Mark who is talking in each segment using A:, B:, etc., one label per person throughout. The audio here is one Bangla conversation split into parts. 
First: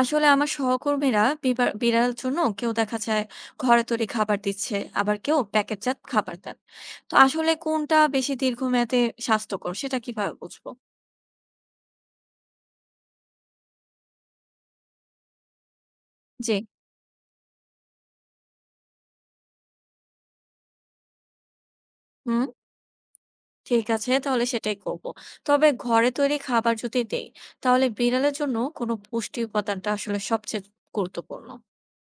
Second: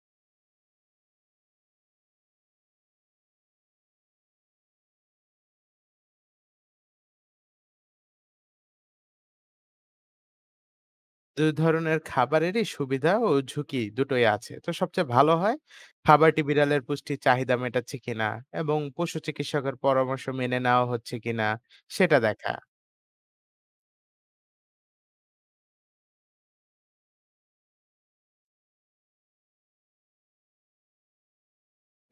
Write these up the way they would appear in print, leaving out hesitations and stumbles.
A: আসলে আমার সহকর্মীরা বিড়াল জন্য কেউ দেখা যায় ঘরে তৈরি খাবার দিচ্ছে, আবার কেউ প্যাকেটজাত খাবার দেন। তো আসলে কোনটা বেশি দীর্ঘমেয়াদে স্বাস্থ্যকর সেটা কিভাবে বুঝবো?
B: দু ধরনের খাবারেরই সুবিধা ও ঝুঁকি দুটোই আছে। তো সবচেয়ে ভালো হয় খাবারটি
A: যে,
B: বিড়ালের পুষ্টির চাহিদা মেটাচ্ছে কিনা এবং পশু চিকিৎসকের পরামর্শ মেনে নেওয়া হচ্ছে কিনা সেটা
A: হুম,
B: দেখা।
A: ঠিক আছে তাহলে সেটাই করব। তবে ঘরে তৈরি খাবার যদি দেই তাহলে বিড়ালের জন্য কোনো পুষ্টি উপাদানটা আসলে সবচেয়ে গুরুত্বপূর্ণ?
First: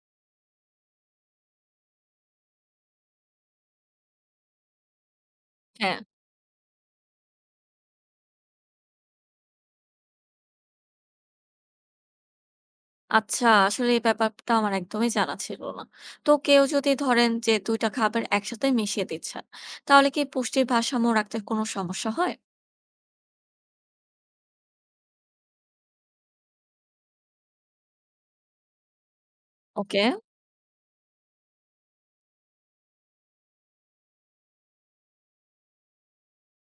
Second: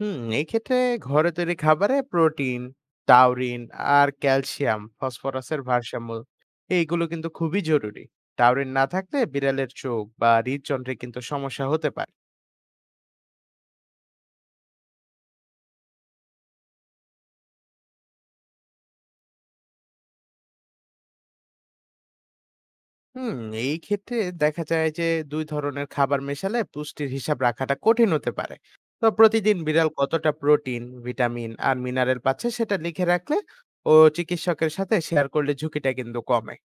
B: হুম, এই ক্ষেত্রে ঘরে তৈরি খাবারে প্রোটিন, টাউরিন আর ক্যালসিয়াম, ফসফরাসের
A: হ্যাঁ।
B: ভারসাম্য এইগুলো কিন্তু খুবই জরুরি। টাউরিন না থাকলে বিড়ালের চোখ বা হৃদযন্ত্রে কিন্তু সমস্যা হতে পারে।
A: আচ্ছা, আসলে এই ব্যাপারটা আমার একদমই জানা ছিল না। তো কেউ যদি ধরেন যে ২ টা খাবার একসাথে মিশিয়ে দিচ্ছেন, তাহলে কি পুষ্টির ভারসাম্য রাখতে কোনো সমস্যা হয়?
B: হুম, এই ক্ষেত্রে দেখা যায় যে দুই ধরনের খাবার মেশালে পুষ্টির হিসাব রাখাটা কঠিন হতে পারে। তো প্রতিদিন বিড়াল
A: ওকে,
B: কতটা প্রোটিন ভিটামিন আর মিনারেল পাচ্ছে সেটা লিখে রাখলে ও চিকিৎসকের সাথে শেয়ার করলে ঝুঁকিটা কিন্তু কমে।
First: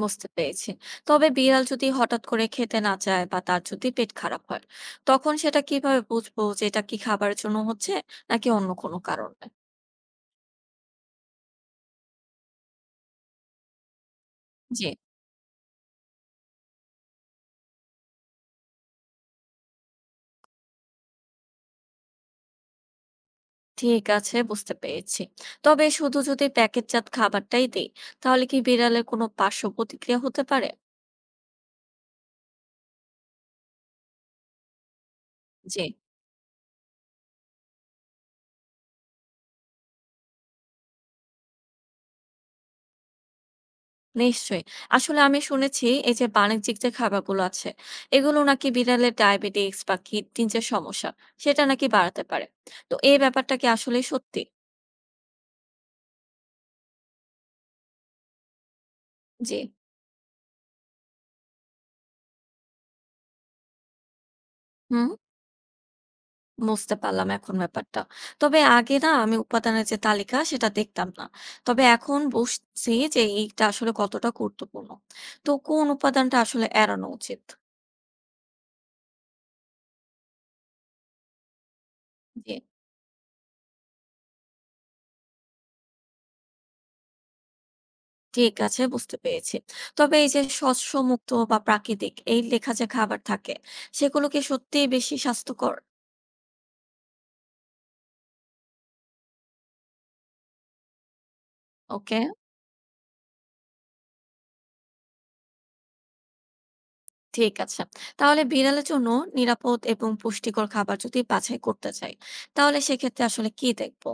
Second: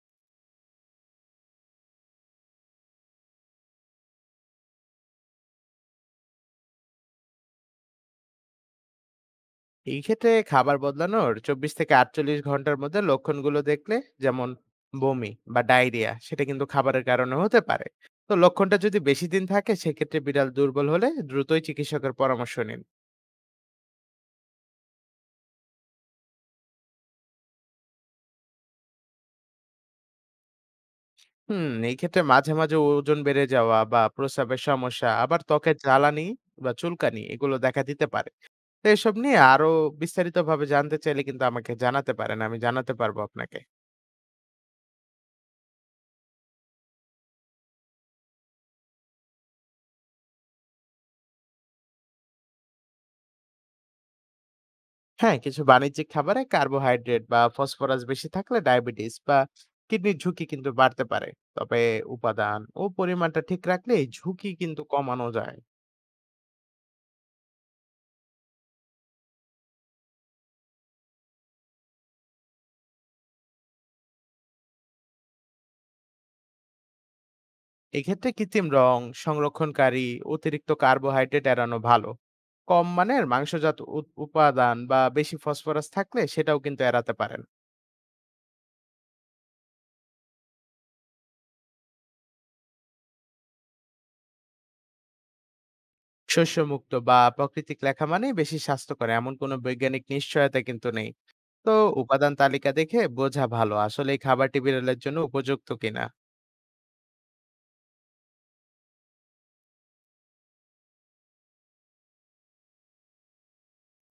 A: বুঝতে পেরেছি। তবে বিড়াল যদি হঠাৎ করে খেতে না চায় বা তার যদি পেট খারাপ হয়, তখন সেটা কিভাবে বুঝবো যে এটা কি খাবারের জন্য হচ্ছে নাকি অন্য কোনো কারণে?
B: এই ক্ষেত্রে খাবার বদলানোর ২৪ থেকে ৪৮ ঘন্টার মধ্যে লক্ষণগুলো দেখলে, যেমন
A: জি,
B: বমি বা ডায়রিয়া, সেটা কিন্তু খাবারের কারণে হতে পারে। তো লক্ষণটা যদি বেশি দিন থাকে সেক্ষেত্রে বিড়াল দুর্বল হলে দ্রুতই চিকিৎসকের পরামর্শ নিন।
A: ঠিক আছে, বুঝতে পেরেছি। তবে শুধু যদি প্যাকেটজাত খাবারটাই দেই, তাহলে কি বিড়ালের কোনো পার্শ্ব প্রতিক্রিয়া হতে পারে?
B: হুম, এই ক্ষেত্রে মাঝে, মাঝে ওজন বেড়ে যাওয়া বা প্রস্রাবের সমস্যা, আবার ত্বকের
A: জি।
B: জ্বালানি বা চুলকানি এগুলো দেখা দিতে পারে। তো এসব নিয়ে আরো বিস্তারিতভাবে জানতে চাইলে কিন্তু আমাকে জানাতে পারেন। আমি জানাতে পারবো আপনাকে।
A: নিশ্চয়ই। আসলে আমি শুনেছি এই যে বাণিজ্যিক যে খাবারগুলো আছে, এগুলো নাকি বিড়ালের ডায়াবেটিস বা কিডনির যে সমস্যা, সেটা নাকি বাড়াতে পারে। তো এই ব্যাপারটা কি আসলেই সত্যি?
B: হ্যাঁ, কিছু বাণিজ্যিক খাবারে কার্বোহাইড্রেট বা ফসফরাস বেশি থাকলে ডায়াবেটিস বা
A: জি।
B: কিডনির ঝুঁকি কিন্তু বাড়তে পারে। তবে উপাদান ও পরিমাণটা ঠিক রাখলে এই ঝুঁকি কিন্তু
A: হুম,
B: কমানো যায়।
A: বুঝতে পারলাম এখন ব্যাপারটা। তবে আগে না আমি উপাদানের যে তালিকা সেটা দেখতাম না। তবে এখন বুঝছি যে এইটা আসলে কতটা গুরুত্বপূর্ণ। তো কোন উপাদানটা আসলে এড়ানো উচিত?
B: এক্ষেত্রে কৃত্রিম রং, সংরক্ষণকারী, অতিরিক্ত কার্বোহাইড্রেট এড়ানো ভালো।
A: জি।
B: কম মানের মাংসজাত উপাদান বা বেশি ফসফরাস থাকলে সেটাও কিন্তু এড়াতে পারেন।
A: ঠিক আছে, বুঝতে পেরেছি। তবে এই যে শস্যমুক্ত বা প্রাকৃতিক এই লেখা যে খাবার থাকে সেগুলো কি সত্যিই বেশি স্বাস্থ্যকর?
B: শস্যমুক্ত বা প্রাকৃতিক লেখা মানে বেশি স্বাস্থ্যকর এমন কোনো বৈজ্ঞানিক নিশ্চয়তা কিন্তু নেই। তো
A: ওকে,
B: উপাদান তালিকা দেখে বোঝা ভালো আসলে এই খাবারটি বিড়ালের জন্য উপযুক্ত কিনা।
A: ঠিক আছে। তাহলে বিড়ালের জন্য নিরাপদ এবং পুষ্টিকর খাবার যদি বাছাই করতে চাই তাহলে সেক্ষেত্রে আসলে কি দেখবো?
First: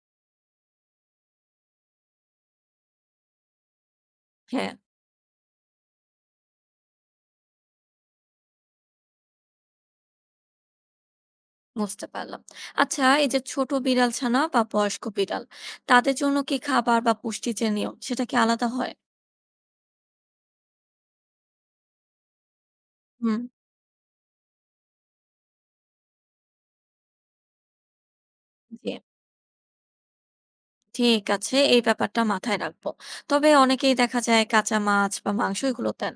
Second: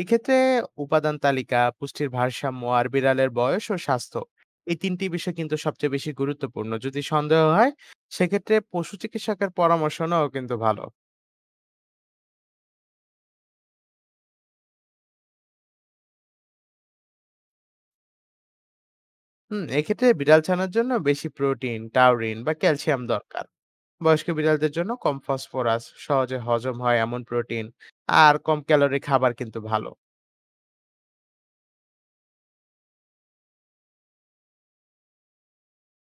B: এক্ষেত্রে উপাদান তালিকা, পুষ্টির ভারসাম্য, আর বিড়ালের বয়স ও স্বাস্থ্য,
A: হ্যাঁ,
B: এই তিনটি বিষয় কিন্তু সবচেয়ে বেশি গুরুত্বপূর্ণ। যদি সন্দেহ হয় সেক্ষেত্রে পশু চিকিৎসকের পরামর্শ নেওয়া কিন্তু ভালো।
A: বুঝতে পারলাম। আচ্ছা, এই যে ছোট বিড়াল ছানা বা বয়স্ক বিড়াল তাদের জন্য কি খাবার বা পুষ্টির যে নিয়ম সেটা কি আলাদা হয়?
B: হুম, এক্ষেত্রে বিড়াল ছানার জন্য বেশি প্রোটিন, টাউরিন বা ক্যালসিয়াম
A: হুম,
B: দরকার। বয়স্ক বিড়ালদের জন্য কম ফসফরাস, সহজে হজম হয় এমন প্রোটিন আর কম
A: জি।
B: ক্যালোরি খাবার কিন্তু ভালো।
A: ঠিক আছে, এই ব্যাপারটা মাথায় রাখবো। তবে অনেকেই দেখা যায় কাঁচা মাছ বা মাংস এগুলো দেন,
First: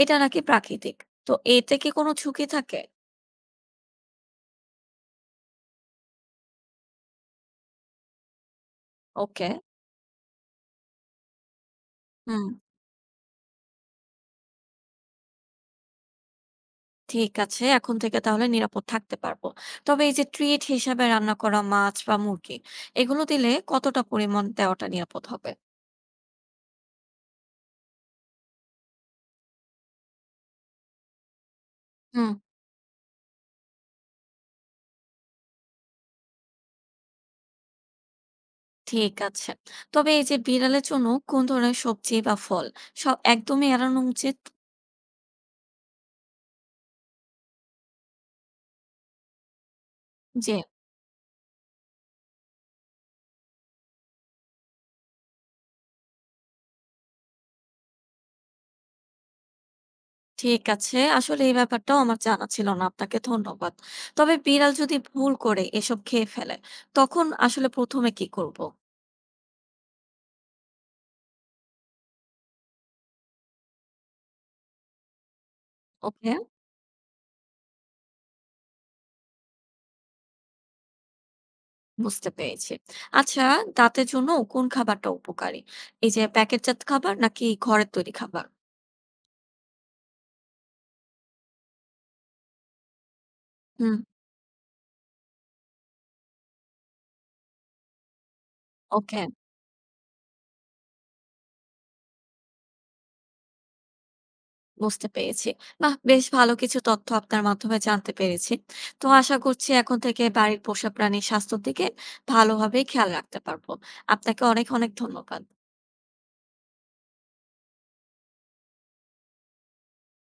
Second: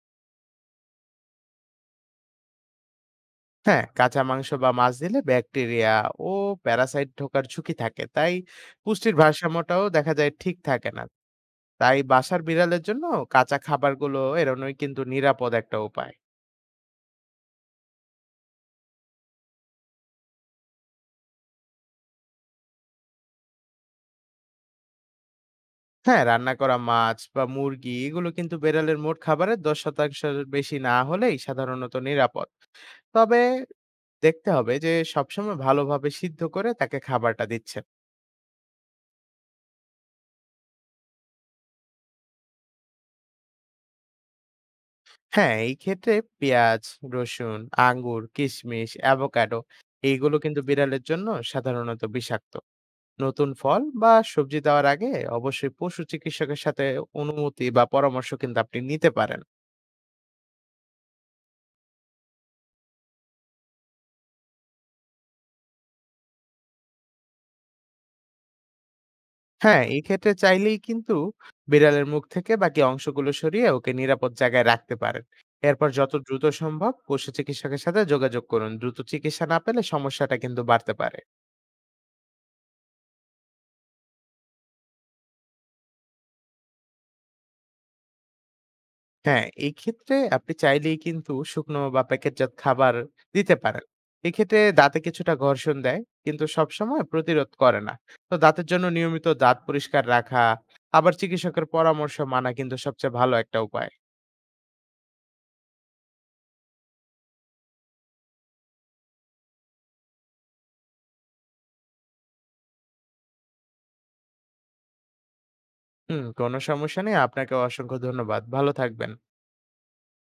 A: এটা নাকি প্রাকৃতিক। তো এতে কি কোনো ঝুঁকি থাকে?
B: হ্যাঁ, কাঁচা মাংস বা মাছ দিলে ব্যাকটেরিয়া ও প্যারাসাইট ঢোকার ঝুঁকি থাকে, তাই পুষ্টির
A: ওকে।
B: ভারসাম্যটাও দেখা যায় ঠিক থাকে না। তাই বাসার
A: হুম,
B: বিড়ালের জন্য কাঁচা খাবারগুলো এড়ানোই কিন্তু নিরাপদ একটা উপায়।
A: ঠিক আছে, এখন থেকে তাহলে নিরাপদ থাকতে পারবো। তবে এই যে ট্রিট হিসাবে রান্না করা মাছ বা মুরগি এগুলো দিলে কতটা পরিমাণ দেওয়াটা নিরাপদ হবে?
B: হ্যাঁ, রান্না করা মাছ বা মুরগি এগুলো কিন্তু বিড়ালের মোট খাবারের ১০% র বেশি না হলেই সাধারণত
A: হুম,
B: নিরাপদ। তবে দেখতে হবে যে সবসময় ভালোভাবে সিদ্ধ করে তাকে খাবারটা দিচ্ছেন।
A: ঠিক আছে। তবে এই যে বিড়ালের জন্য কোন ধরনের সবজি বা ফল সব একদমই এড়ানো উচিত?
B: হ্যাঁ, এই ক্ষেত্রে পেঁয়াজ, রসুন, আঙ্গুর, কিশমিশ, অ্যাভোকাডো এইগুলো
A: যে,
B: কিন্তু বিড়ালের জন্য সাধারণত বিষাক্ত। নতুন ফল বা সবজি দেওয়ার আগে অবশ্যই পশু চিকিৎসকের সাথে অনুমতি বা পরামর্শ কিন্তু আপনি নিতে পারেন।
A: ঠিক আছে। আসলে এই ব্যাপারটাও আমার জানা ছিল না। আপনাকে ধন্যবাদ। তবে বিড়াল যদি ভুল করে এসব খেয়ে ফেলে, তখন আসলে ১ম এ কি করব?
B: হ্যাঁ, এক্ষেত্রে চাইলেই কিন্তু বিড়ালের মুখ থেকে বাকি অংশগুলো সরিয়ে ওকে নিরাপদ জায়গায় রাখতে পারেন। এরপর যত
A: ওকে,
B: দ্রুত সম্ভব পশু চিকিৎসকের সাথে যোগাযোগ করুন। দ্রুত চিকিৎসা না পেলে সমস্যাটা কিন্তু বাড়তে পারে।
A: বুঝতে পেরেছি। আচ্ছা, দাঁতের জন্য কোন খাবারটা উপকারী? এই যে প্যাকেটজাত খাবার নাকি ঘরের তৈরি খাবার?
B: হ্যাঁ, এই ক্ষেত্রে আপনি চাইলেই কিন্তু শুকনো বা প্যাকেটজাত খাবার দিতে পারেন।
A: হুম,
B: এক্ষেত্রে দাঁতে কিছুটা ঘর্ষণ দেয়, কিন্তু সবসময় প্রতিরোধ করে না। তো দাঁতের জন্য
A: ওকে,
B: নিয়মিত দাঁত পরিষ্কার রাখা, আবার চিকিৎসকের পরামর্শ মানা কিন্তু সবচেয়ে ভালো একটা উপায়।
A: বুঝতে পেরেছি। বাহ! বেশ ভালো কিছু তথ্য আপনার মাধ্যমে জানতে পেরেছি। তো আশা করছি এখন থেকে বাড়ির পোষা প্রাণীর স্বাস্থ্যের দিকে ভালোভাবেই খেয়াল রাখতে পারব। আপনাকে অনেক, অনেক ধন্যবাদ।
B: হুম, কোনো সমস্যা নেই। আপনাকেও অসংখ্য ধন্যবাদ। ভালো থাকবেন।